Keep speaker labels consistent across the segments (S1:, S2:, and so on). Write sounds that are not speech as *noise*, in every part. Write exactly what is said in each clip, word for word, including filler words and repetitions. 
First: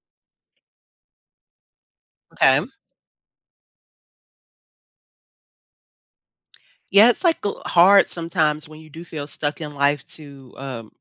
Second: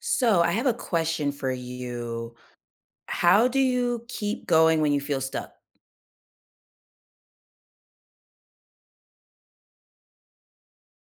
S1: So, I have a question for you.
S2: Okay.
S1: How do you keep going when you feel stuck?
S2: Yeah, it's like l- hard sometimes when you do feel stuck in life to um,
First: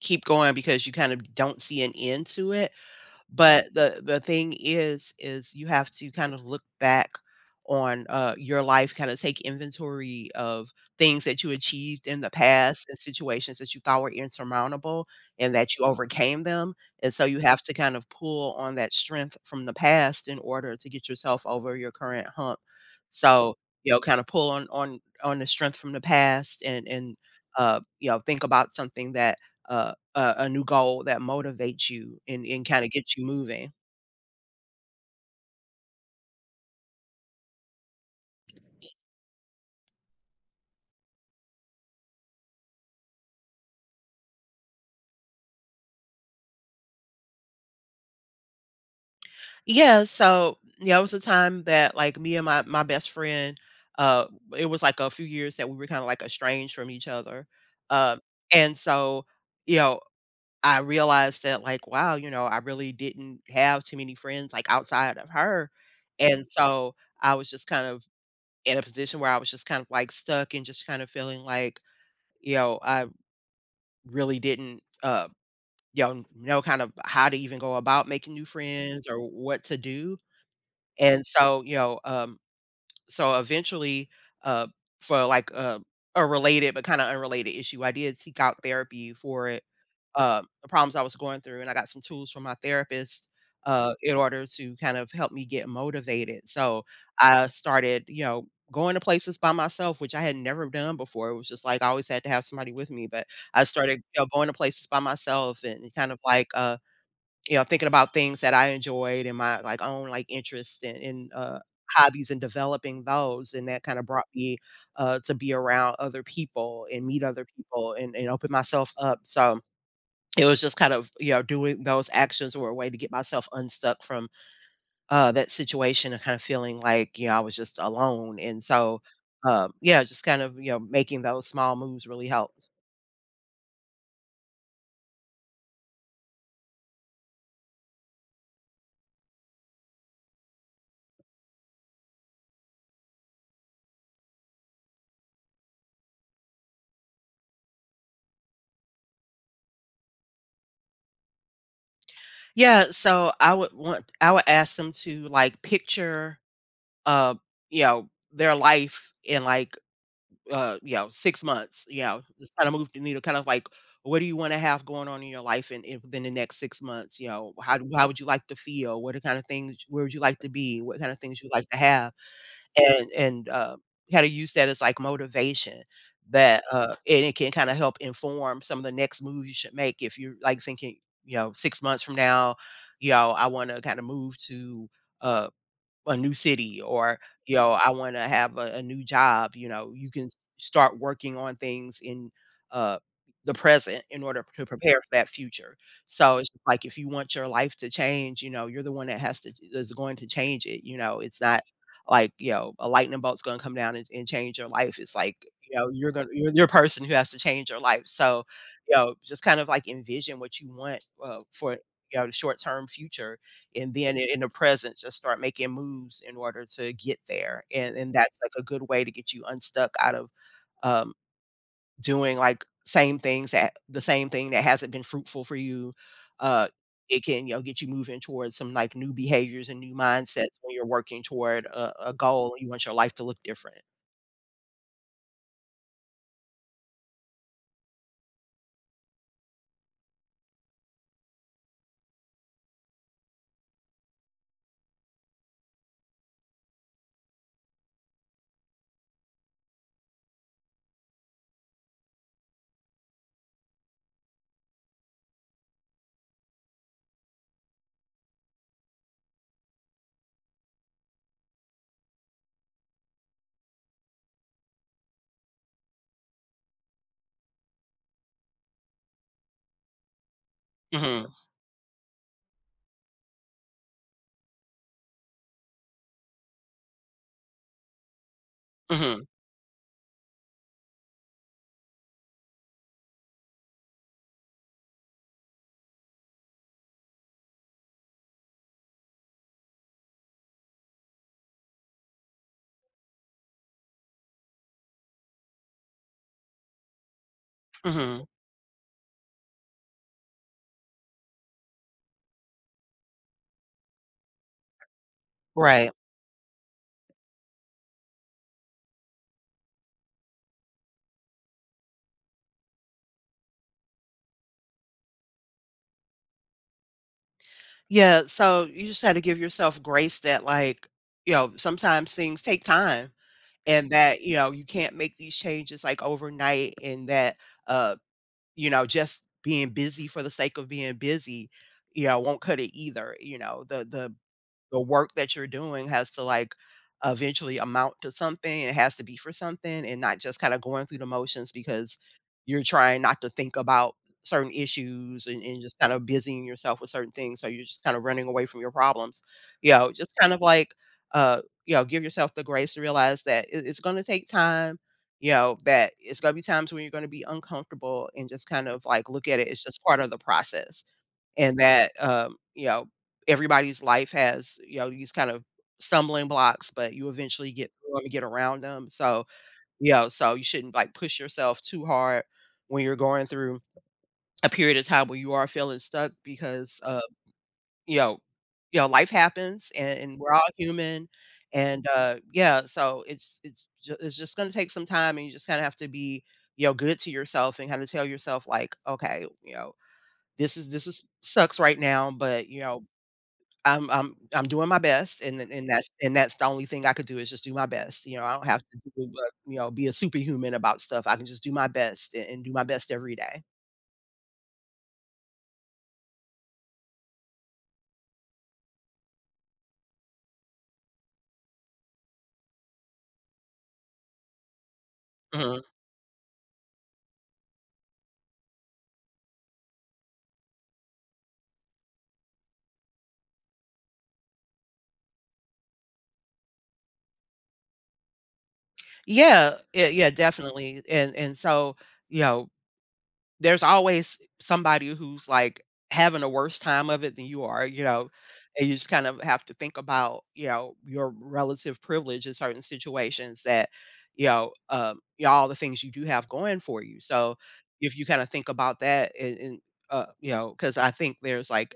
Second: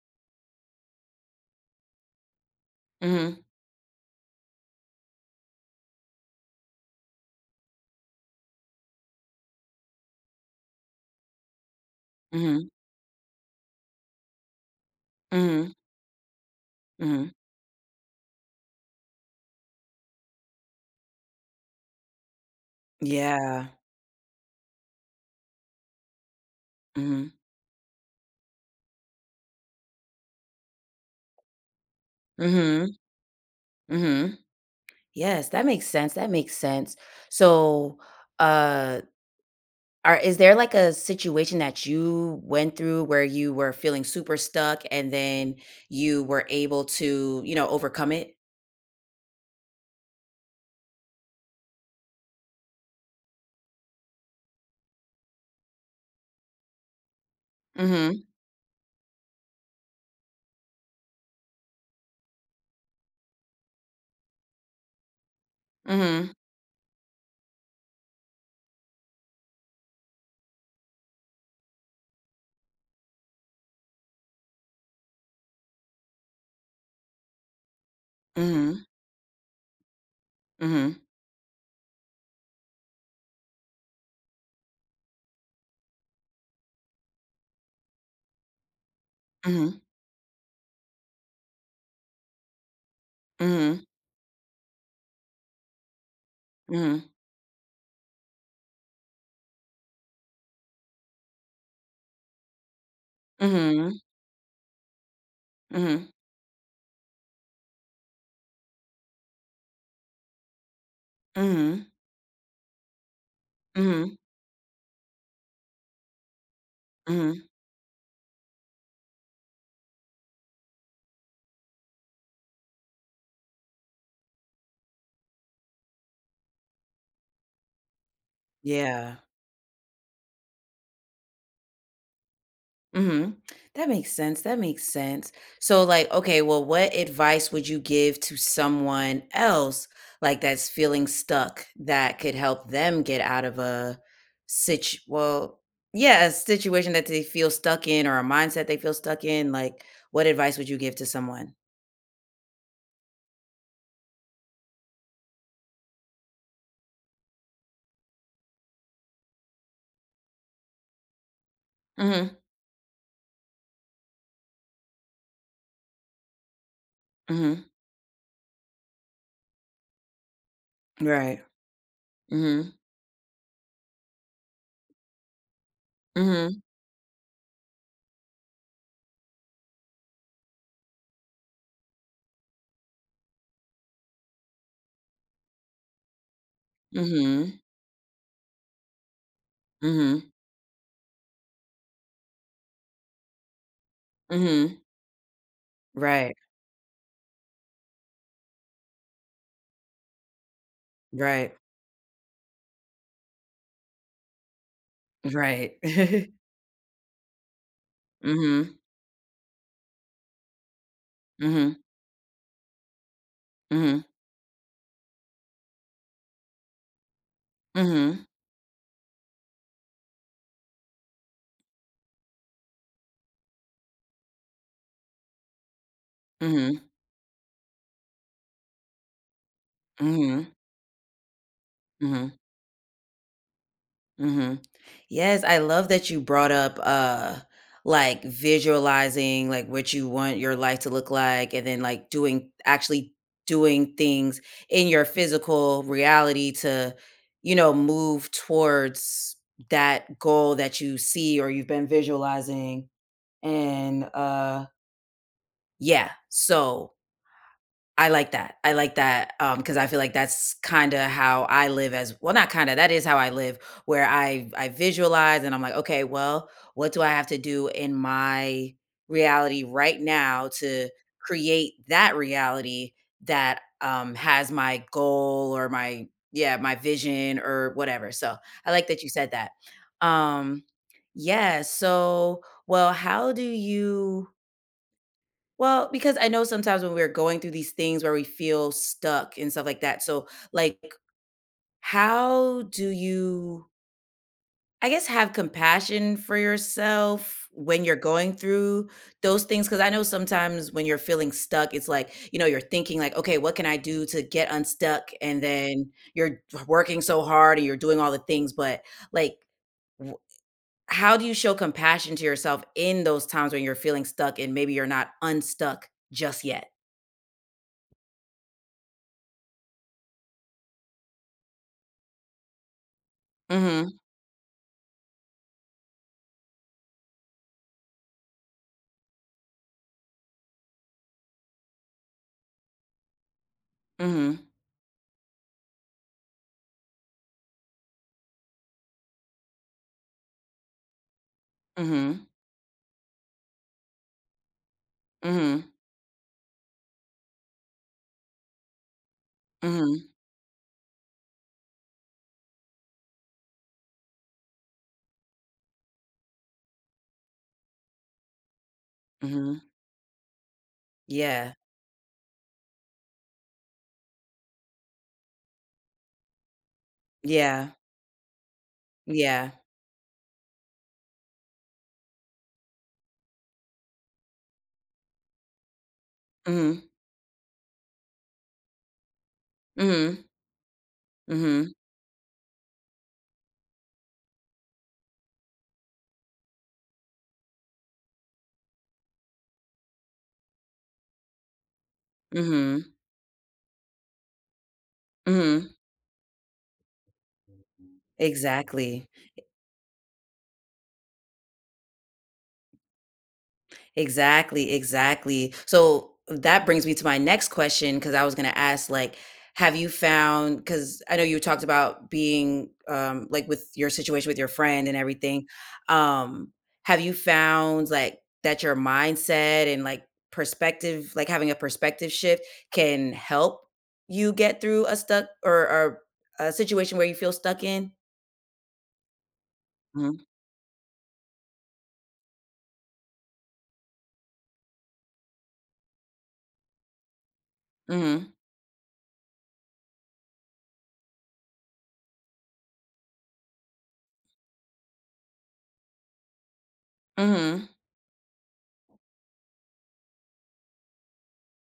S2: keep going because you kind of don't see an end to it.
S1: Mhm.
S2: But the the thing is is you have to kind of look back on, uh, your life, kinda take inventory of things that you achieved in the
S1: Mhm.
S2: past and situations that you thought were insurmountable and
S1: Mhm.
S2: that you overcame them, and so
S1: Mhm.
S2: you have to kind of pull on that strength from the past in order to get yourself over your current hump. So,
S1: Yeah.
S2: you know, kinda pull on on on the strength from the past and and,
S1: Mhm.
S2: uh, you know, think about something that, uh a a new goal that motivates you and and kinda
S1: Mhm.
S2: gets you moving.
S1: Mhm. Yes, that makes sense, that makes sense. So, uh, are is there, like, a situation that you went through where you were feeling super stuck and then you were able to, you know, overcome it?
S2: Yeah, so, yeah, it was a time that, like, me and my my best friend, uh, it was, like, a few years that we were kinda, like, estranged from each other, um,
S1: Mhm.
S2: and so, you know, I realized that, like, wow, you know, I really didn't have too many friends, like, outside of her,
S1: Mhm.
S2: and so I was just kind of in a position where I was just kind of, like, stuck and just kind of feeling like, you know, I really didn't, uh You know know kind of how to even go about making new
S1: Mhm.
S2: friends or what to do,
S1: Mhm.
S2: and so, you know, um, so eventually, uh, for, like, uh, a related but kinda unrelated issue, I did seek out therapy for it,
S1: Mhm.
S2: uh, the problems I was going through, and I got some tools from my therapist,
S1: Mhm.
S2: uh, in order to kind of help me get motivated. So
S1: Mhm.
S2: I started, you know, going to places by myself, which I had never done before. It was just like I always had to have somebody with me, but I
S1: Mhm.
S2: started, you know, going to places by myself and
S1: Mhm.
S2: kind of like, uh you know, thinking about things that I enjoyed and my, like, own, like, interests and and, uh,
S1: Mhm.
S2: hobbies and developing those, and that kinda
S1: Mhm,
S2: brought me, uh, to be around other people and meet
S1: mhm.
S2: other people and and open myself up. So it was just kind of, you know, doing those actions were a way to get myself unstuck from, uh, that situation and kinda feeling like, you know, I was just alone, and so,
S1: Yeah.
S2: um, yeah, just kind of, you know, making those small moves really helped.
S1: Mhm. That makes sense, that makes sense. So, like, okay, well, what advice would you give to someone else, like, that's feeling stuck that could help them get out of a situ well, yeah, a situation that they feel stuck in or a mindset they feel stuck in? Like, what advice would you give to someone?
S2: Yeah, so I would want I would ask them to, like, picture uh, you know, their life in like, uh, you know, six months, you know,
S1: Mhm,
S2: just kinda move the needle, kind of like, what do you wanna have going on in your life in in within the next six months, you know?
S1: mhm.
S2: How do how would you like to feel? What are kind of things where would you like to be? What kind of things
S1: Right.
S2: you like to have?
S1: Mhm,
S2: And and, uh, how to use that as, like, motivation
S1: mhm,
S2: that, uh and it can kinda help inform some of the next move you should make if you're, like, thinking, you know, six months from now, you know, I wanna kinda move to, uh a new city, or, you
S1: mhm,
S2: know, I wanna have a a new job. You know, you can
S1: mhm,
S2: s start working on things in, uh, the present in order to
S1: mhm.
S2: prepare for that future.
S1: Right,
S2: So it's just like if you want your life to change, you know, you're the one that has to is going to change it, you know, it's
S1: right,
S2: not like, you know, a lightning bolt's gonna come down and and change your life. It's like,
S1: right.
S2: you know, you're gonna
S1: *laughs*
S2: you're you're a person who has to change your life. So,
S1: Mhm,
S2: you know, just kind of like envision what you want, uh, for,
S1: mhm.
S2: you know, the short term future, and
S1: Mhm.
S2: then in in the present, just start making moves in order to get there, and and
S1: Mhm.
S2: that's, like, a good way to get you unstuck out of, um, doing, like, same things that the same thing that hasn't been fruitful for you. Uh,
S1: Mhm.
S2: it can, you know, get you moving towards some, like, new behaviors and new
S1: Mhm.
S2: mindsets when you're working toward a a
S1: Mhm.
S2: goal and you want your life to look different.
S1: Mhm. Yes, I love that you brought up, uh, like, visualizing, like, what you want your life to look like, and then, like, doing actually doing things in your physical reality to, you know, move towards that goal that you see or you've been visualizing, and, uh, yeah, so I like that. I like that, um, because I feel like that's kinda how I live as well, not kinda, that is how I live, where I I visualize and I'm like, "Okay, well, what do I have to do in my reality right now to
S2: Mhm,
S1: create that reality that, um, has my goal or my," yeah, "my vision," or whatever, so, I like that you
S2: mhm,
S1: said that. Um, yeah, so, well, how do you well, because I know sometimes when we're going through these things where we feel stuck and stuff like that. So, like, how do you, I guess, have compassion for yourself when you're
S2: mhm,
S1: going through those things? Because I know sometimes when you're feeling stuck, it's like, you know, you're thinking, like, okay, what can I do to get unstuck? And then
S2: right.
S1: you're working so hard and you're doing all the things. But, like, w- how do you show compassion to yourself in those times when you're feeling stuck and maybe you're not unstuck just yet?
S2: Yeah, so you just had to give yourself grace that, like, you know, sometimes things take time, and that, you know, you can't make these changes like overnight, and that uh you know, just being busy for the sake of being busy, you know, won't cut it either. You know, the the
S1: Mhm,
S2: the work that you're doing has to like eventually amount to something. It has to be for something and not just kind of going through the motions because
S1: mhm,
S2: you're trying not to think about certain issues, and, and
S1: mhm,
S2: just kind of busying yourself with certain things. So you're just kind of running away from your problems. You know,
S1: mhm,
S2: just kind of like, uh, you know, give yourself the grace to realize that it- it's going to take time. You know, that it's going to be times when you're going to be uncomfortable, and just kind of like look at it.
S1: mhm.
S2: It's just part of the process,
S1: Yeah,
S2: and that, um, you know, everybody's life has, you know, these kind of stumbling blocks, but you eventually
S1: yeah,
S2: get through 'em and get around them. So,
S1: yeah.
S2: you know, so you shouldn't like push yourself too hard when you're going through a period of time where you are feeling stuck, because,
S1: Mhm,
S2: uh, you know, you know, life happens, and, and
S1: mhm,
S2: we're all human.
S1: mhm,
S2: And uh, yeah, so it's it's ju- it's just gonna take some time, and you just kind of have to be, you know, good to yourself and kind of tell yourself like, okay, you know, this is this is sucks right now, but you
S1: mhm,
S2: know, I'm I'm I'm doing my best, and and
S1: mhm.
S2: that's and that's the only thing I could do is just do my best. You know, I don't have to do,
S1: Exactly.
S2: uh, you know, be a superhuman about stuff, I can just do my best and and do my best every day.
S1: Exactly, exactly. So that brings me to my next question because I was going to ask, like, have you found, because I know you talked about being um, like with your situation with your friend and everything.
S2: Mhm.
S1: Um, have you found like that your mindset and like perspective, like having a perspective shift can help you get through a stuck or, or a situation where you feel stuck in?
S2: Yeah, yeah, yeah,
S1: Mm-hmm.
S2: definitely, and and so, you know there's always somebody who's, like, having a worse time of it than you are, you know, and you just kind of have to think about, you know, your relative privilege in certain situations, that, you know, um, you know, all the things you do have going for you, so,
S1: Mm-hmm.
S2: if you kinda think about that and and, uh, you know, 'cause I think there's, like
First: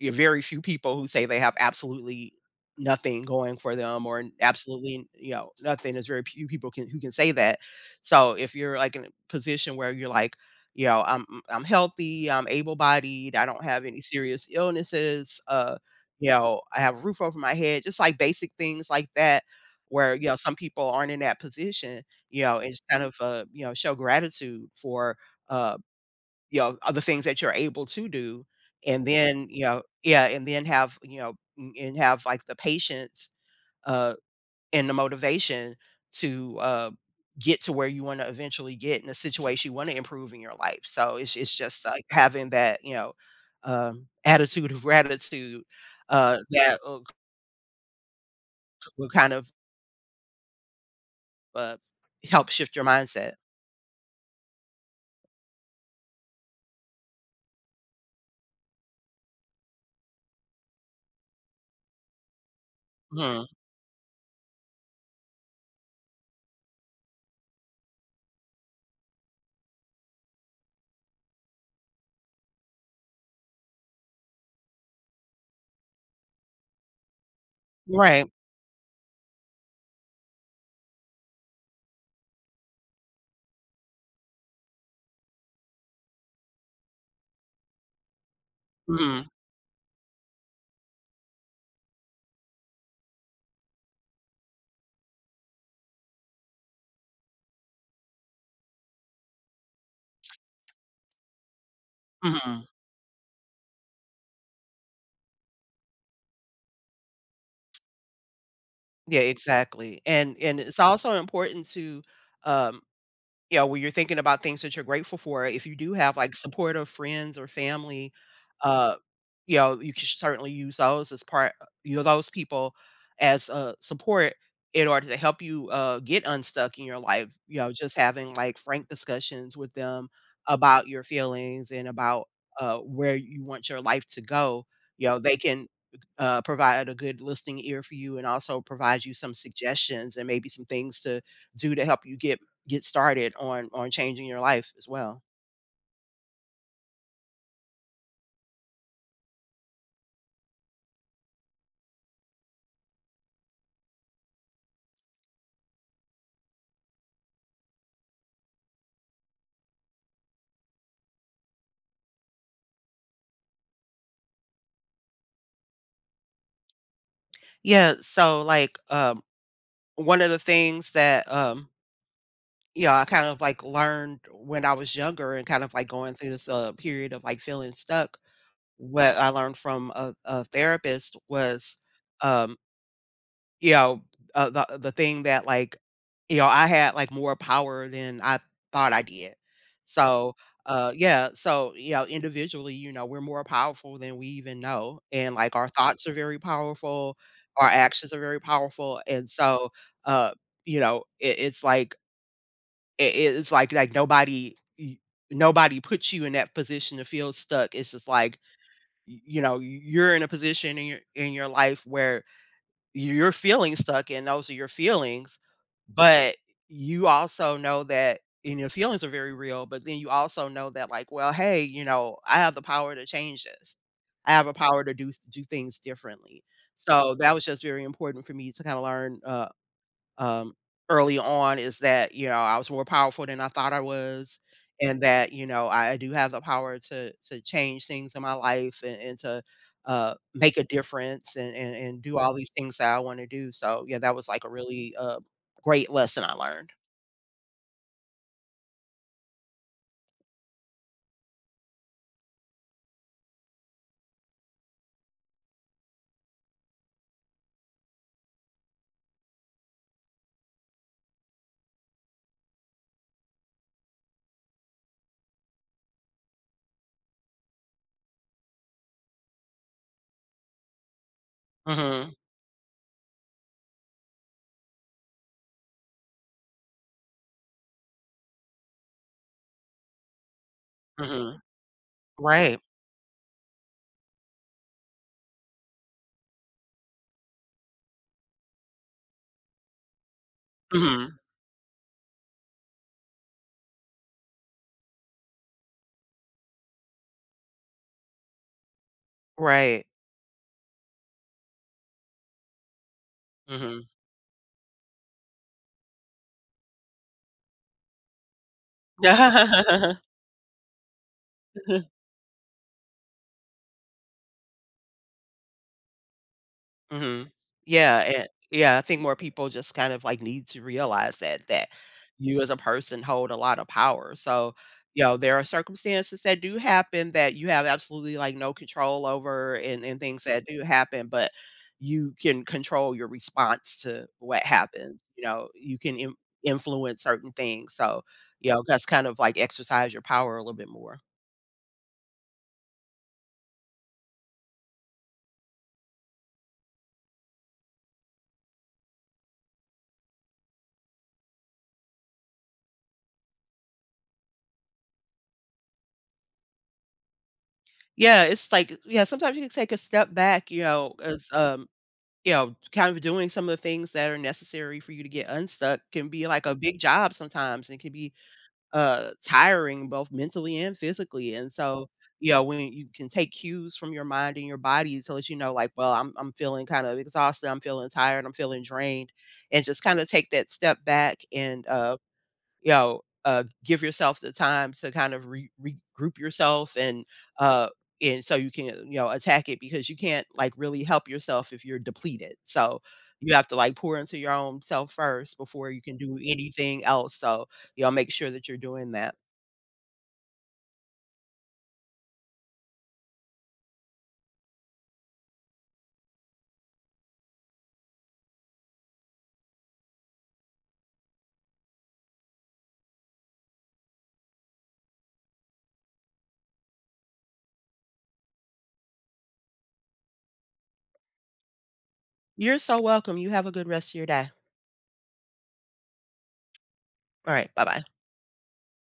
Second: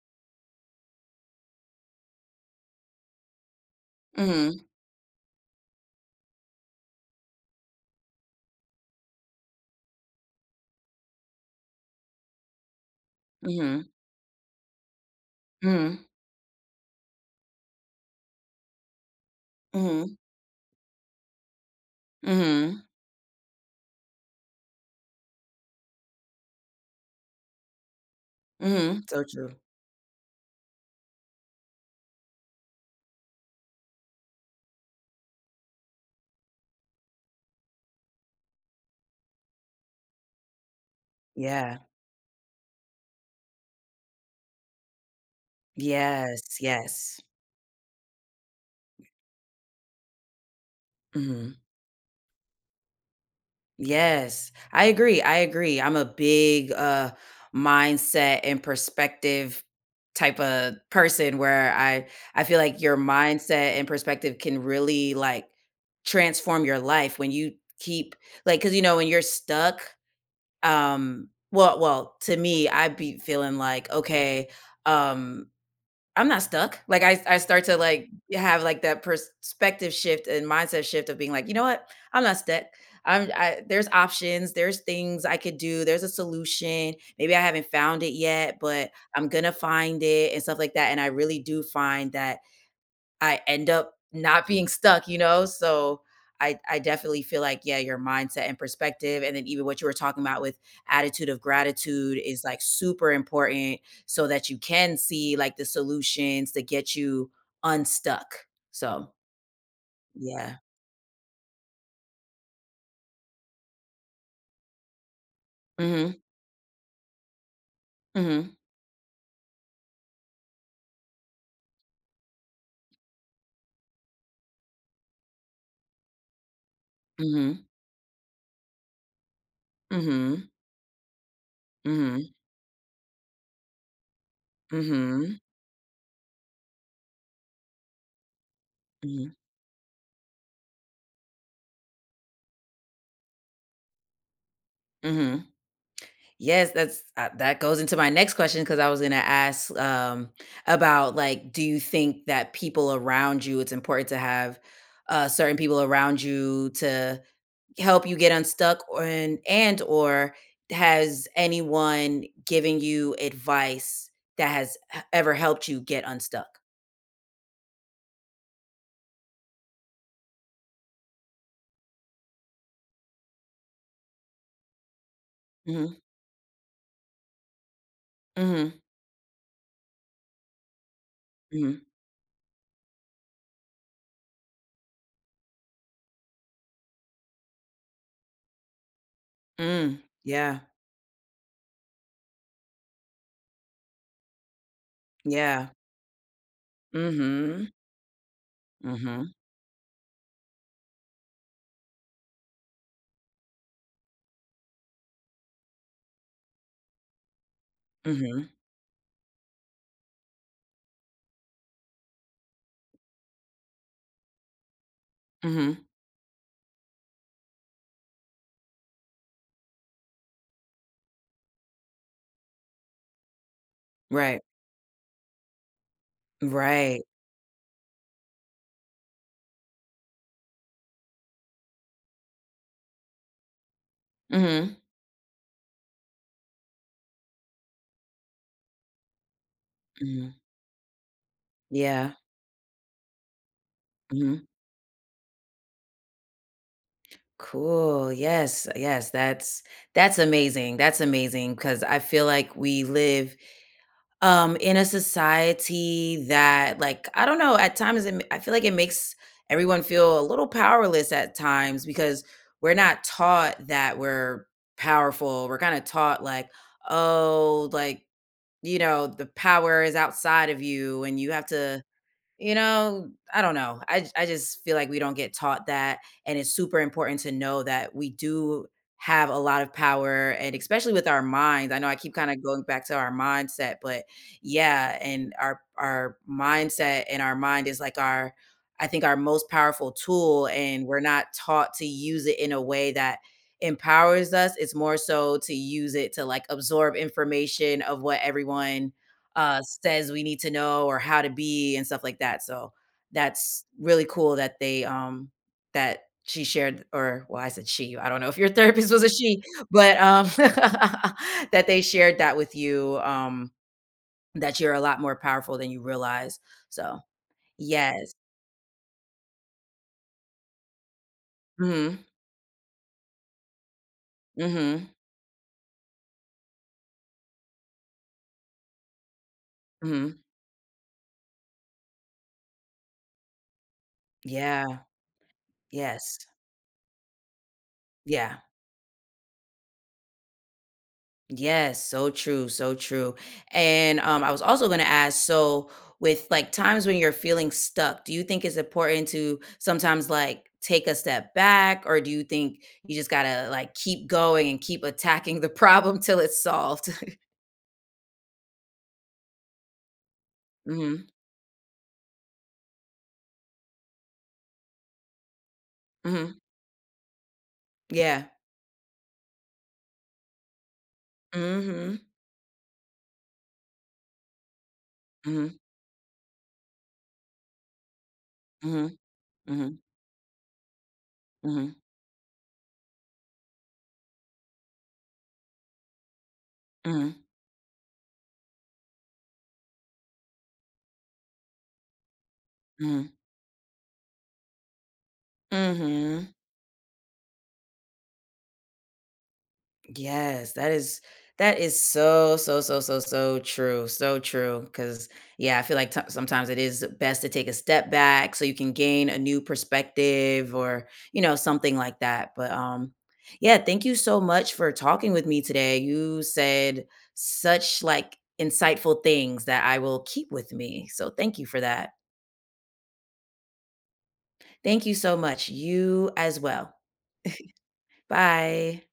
S2: yeah, very few people who say they have absolutely nothing going for them, or n-
S1: Mm-hmm.
S2: absolutely, you know, nothing. There's very few people can who can say that. So if you're like in a position where you're like, you know, I'm I'm I'm healthy, I'm able-bodied, I don't
S1: Mm-hmm.
S2: have any serious illnesses, uh,
S1: Mm-hmm.
S2: you know, I have a roof over my head, just like basic things like that,
S1: Mm-hmm.
S2: where you know some people aren't in that position, you know, and
S1: Mm-hmm.
S2: just kind of uh, you know, show gratitude for uh you know, other things that you're able to do,
S1: Mhm.
S2: and
S1: So
S2: then,
S1: true.
S2: you know, yeah, and then have, you know, n and have, like, the patience, uh, and the motivation to, uh, get to where you wanna eventually get in the situation you wanna improve in your life. So it's it's
S1: Yeah.
S2: just, like, having that, you know, um, attitude of gratitude, uh,
S1: Yes,
S2: that will
S1: yes.
S2: will kind of,
S1: Mhm.
S2: uh, help shift your mindset.
S1: Yes. I agree, I agree. I'm a big, uh, mindset and perspective type of person where I I feel like your
S2: Mhm.
S1: mindset and perspective can really, like, transform your life when you keep like because you know, when you're stuck, um well well, to me, I'd be feeling like, "Okay, um, I'm not stuck. Like I I start to like
S2: Right.
S1: have like that perspective shift and mindset shift of being like, you know what? I'm not stuck. I'm I, there's options, there's things I could do, there's a solution. Maybe I haven't found it yet, but I'm
S2: Mhm.
S1: gonna find it and stuff like that. And I really do find that I end up not being stuck, you know? So I I definitely feel like, yeah, your mindset and perspective, and then even what you were talking about with attitude of gratitude is like
S2: Mhm.
S1: super important so that you can see like the solutions to get you unstuck. So
S2: Yeah, exactly, and
S1: yeah.
S2: and it's also important to, um you know, when you're thinking about things that you're grateful for, if you do have,
S1: Mhm.
S2: like, supportive friends or family,
S1: Mhm.
S2: uh, you know, you can certainly use those as part uh, you know, those people as, uh, support in order to help you, uh, get unstuck in your life. You
S1: Mhm.
S2: know, just having, like, frank discussions with them
S1: Mhm.
S2: about your feelings and about,
S1: Mhm.
S2: uh, where you want your life to go. You know, they
S1: Mhm.
S2: can, uh, provide a good listening ear for you, and also provide you
S1: Mhm.
S2: some suggestions and maybe some things to do to help you get get started on on changing your life as well.
S1: Mhm. Yes, that's uh, that goes into my next question because I was going to ask um, about like, do you think that people around you? It's important to have uh, certain people around you to help you get unstuck, or, and and or has anyone given you advice that has h- ever helped you get unstuck?
S2: Yeah, so like um one of the things that um you know, I kind of like learned when I was younger and kind of like
S1: Hmm.
S2: going through this uh period of like feeling stuck.
S1: Hmm.
S2: What I learned from a, a therapist was
S1: Hmm.
S2: um you know, uh, the the thing that like, you know, I had like more power than I thought I did.
S1: Mm.
S2: So,
S1: Yeah.
S2: uh, yeah, so, you know, individually, you know, we're more powerful than we even know, and like
S1: Yeah.
S2: our thoughts are very powerful,
S1: Hmm.
S2: our actions are very powerful, and
S1: Hmm.
S2: so, uh, you know, it, it's like it, it's like like nobody. y- Nobody puts you in that position to feel stuck. It's just like
S1: Hmm.
S2: y- you know you're in a position in your in your life where you're feeling stuck, and those are your feelings,
S1: Hmm.
S2: but you also know that, and your feelings are very real, but then you also know that, like, well, hey, you know, I have the power to change this. I
S1: Right.
S2: have a power to do do things differently.
S1: Right.
S2: So that was just very important for me to kind of learn uh um, early on, is that, you know, I was more powerful than I thought I was,
S1: Hmm.
S2: and that, you know, I I do have the power to to change things in my life and and to, uh,
S1: Hmm.
S2: make a difference and and and
S1: Yeah.
S2: do all these things that I wanna do. So, yeah, that was, like,
S1: Mhm.
S2: a really, uh, great lesson I learned.
S1: Cool. Yes. Yes. That's that's amazing. That's amazing because I feel like we live um in a society that like I don't know, at times it, ma- I feel like it makes everyone feel a little powerless at times because we're not taught that we're powerful. We're kind of taught like, oh, like, you know, the power is outside of you and you have to
S2: Mhm,
S1: You know, I don't know. I I just feel like we don't get taught that, and it's super important to know that we do have a lot of power and especially with our
S2: mhm.
S1: minds. I know I keep kinda
S2: Right.
S1: going back to our mindset, but yeah, and our our mindset and our mind is like our I think our most powerful tool, and we're
S2: Mhm.
S1: not taught to use it in a way that empowers us. It's more so to use it to, like, absorb information of what everyone uh,
S2: Right.
S1: says we need to know or how to be and stuff like that. So that's
S2: Mhm.
S1: really cool that they um that she shared or well, I said she. I don't know if your *laughs* therapist was a she,
S2: *laughs*
S1: but um *laughs* that they shared that with you, um, that you're a lot more powerful than you realize. So
S2: hmm Yeah,
S1: yes.
S2: and yeah, I think more people just kind of like need to realize that that
S1: Mm.
S2: you as a person hold a lot of power. So,
S1: Mhm.
S2: you know, there are circumstances that do happen that you have absolutely like no control over, and,
S1: Mhm.
S2: and
S1: Mhm.
S2: things that do happen, but you can control your response to what
S1: Yeah.
S2: happens. You know, you can in,
S1: Yes.
S2: influence certain things. So,
S1: Yeah.
S2: you know, that's kind of like exercise your power a little bit more.
S1: Yes, so true, so true. And um, I was also going to ask, so with like times when you're feeling stuck, do you think it's important to sometimes like take a step back, or do you think you just gotta like keep going and keep attacking the *laughs* problem till it's solved?
S2: Yeah, it's like yeah, sometimes you can take a step back, you
S1: *laughs*
S2: know,
S1: Hmm.
S2: as um you know, kind of doing some of the things that are necessary for you to get unstuck can be
S1: Hmm.
S2: like a big job sometimes, and can be
S1: Yeah.
S2: uh tiring both mentally and physically. And so,
S1: Hmm.
S2: you know, when you can take cues from your mind and your body to let you
S1: Hmm.
S2: know, like, well, I'm I'm feeling kind of exhausted, I'm feeling tired, I'm feeling
S1: Hmm.
S2: drained, and
S1: Hmm.
S2: just kind of take that step back and
S1: Hmm.
S2: uh you know, uh, give yourself the time to kind of re- regroup yourself, and
S1: Hmm.
S2: uh, and so you can, you know, attack it, because you can't like really help yourself if you're depleted. So
S1: Hmm.
S2: you have to like pour into your own self first before you can do
S1: Hmm.
S2: anything else. So you know, make sure that you're doing that.
S1: Yes, that is that is so so so so so true, so true. Because yeah, I feel like t- sometimes it is best to take a step back so you can gain a new perspective or you know something like that. But um, yeah, thank you so much for talking with me today. You said such like insightful things that I will keep with me. So thank you for that.
S2: You're so welcome. You have a good rest of your day.
S1: Thank you so much. You as well.
S2: All right. Bye bye.
S1: Bye.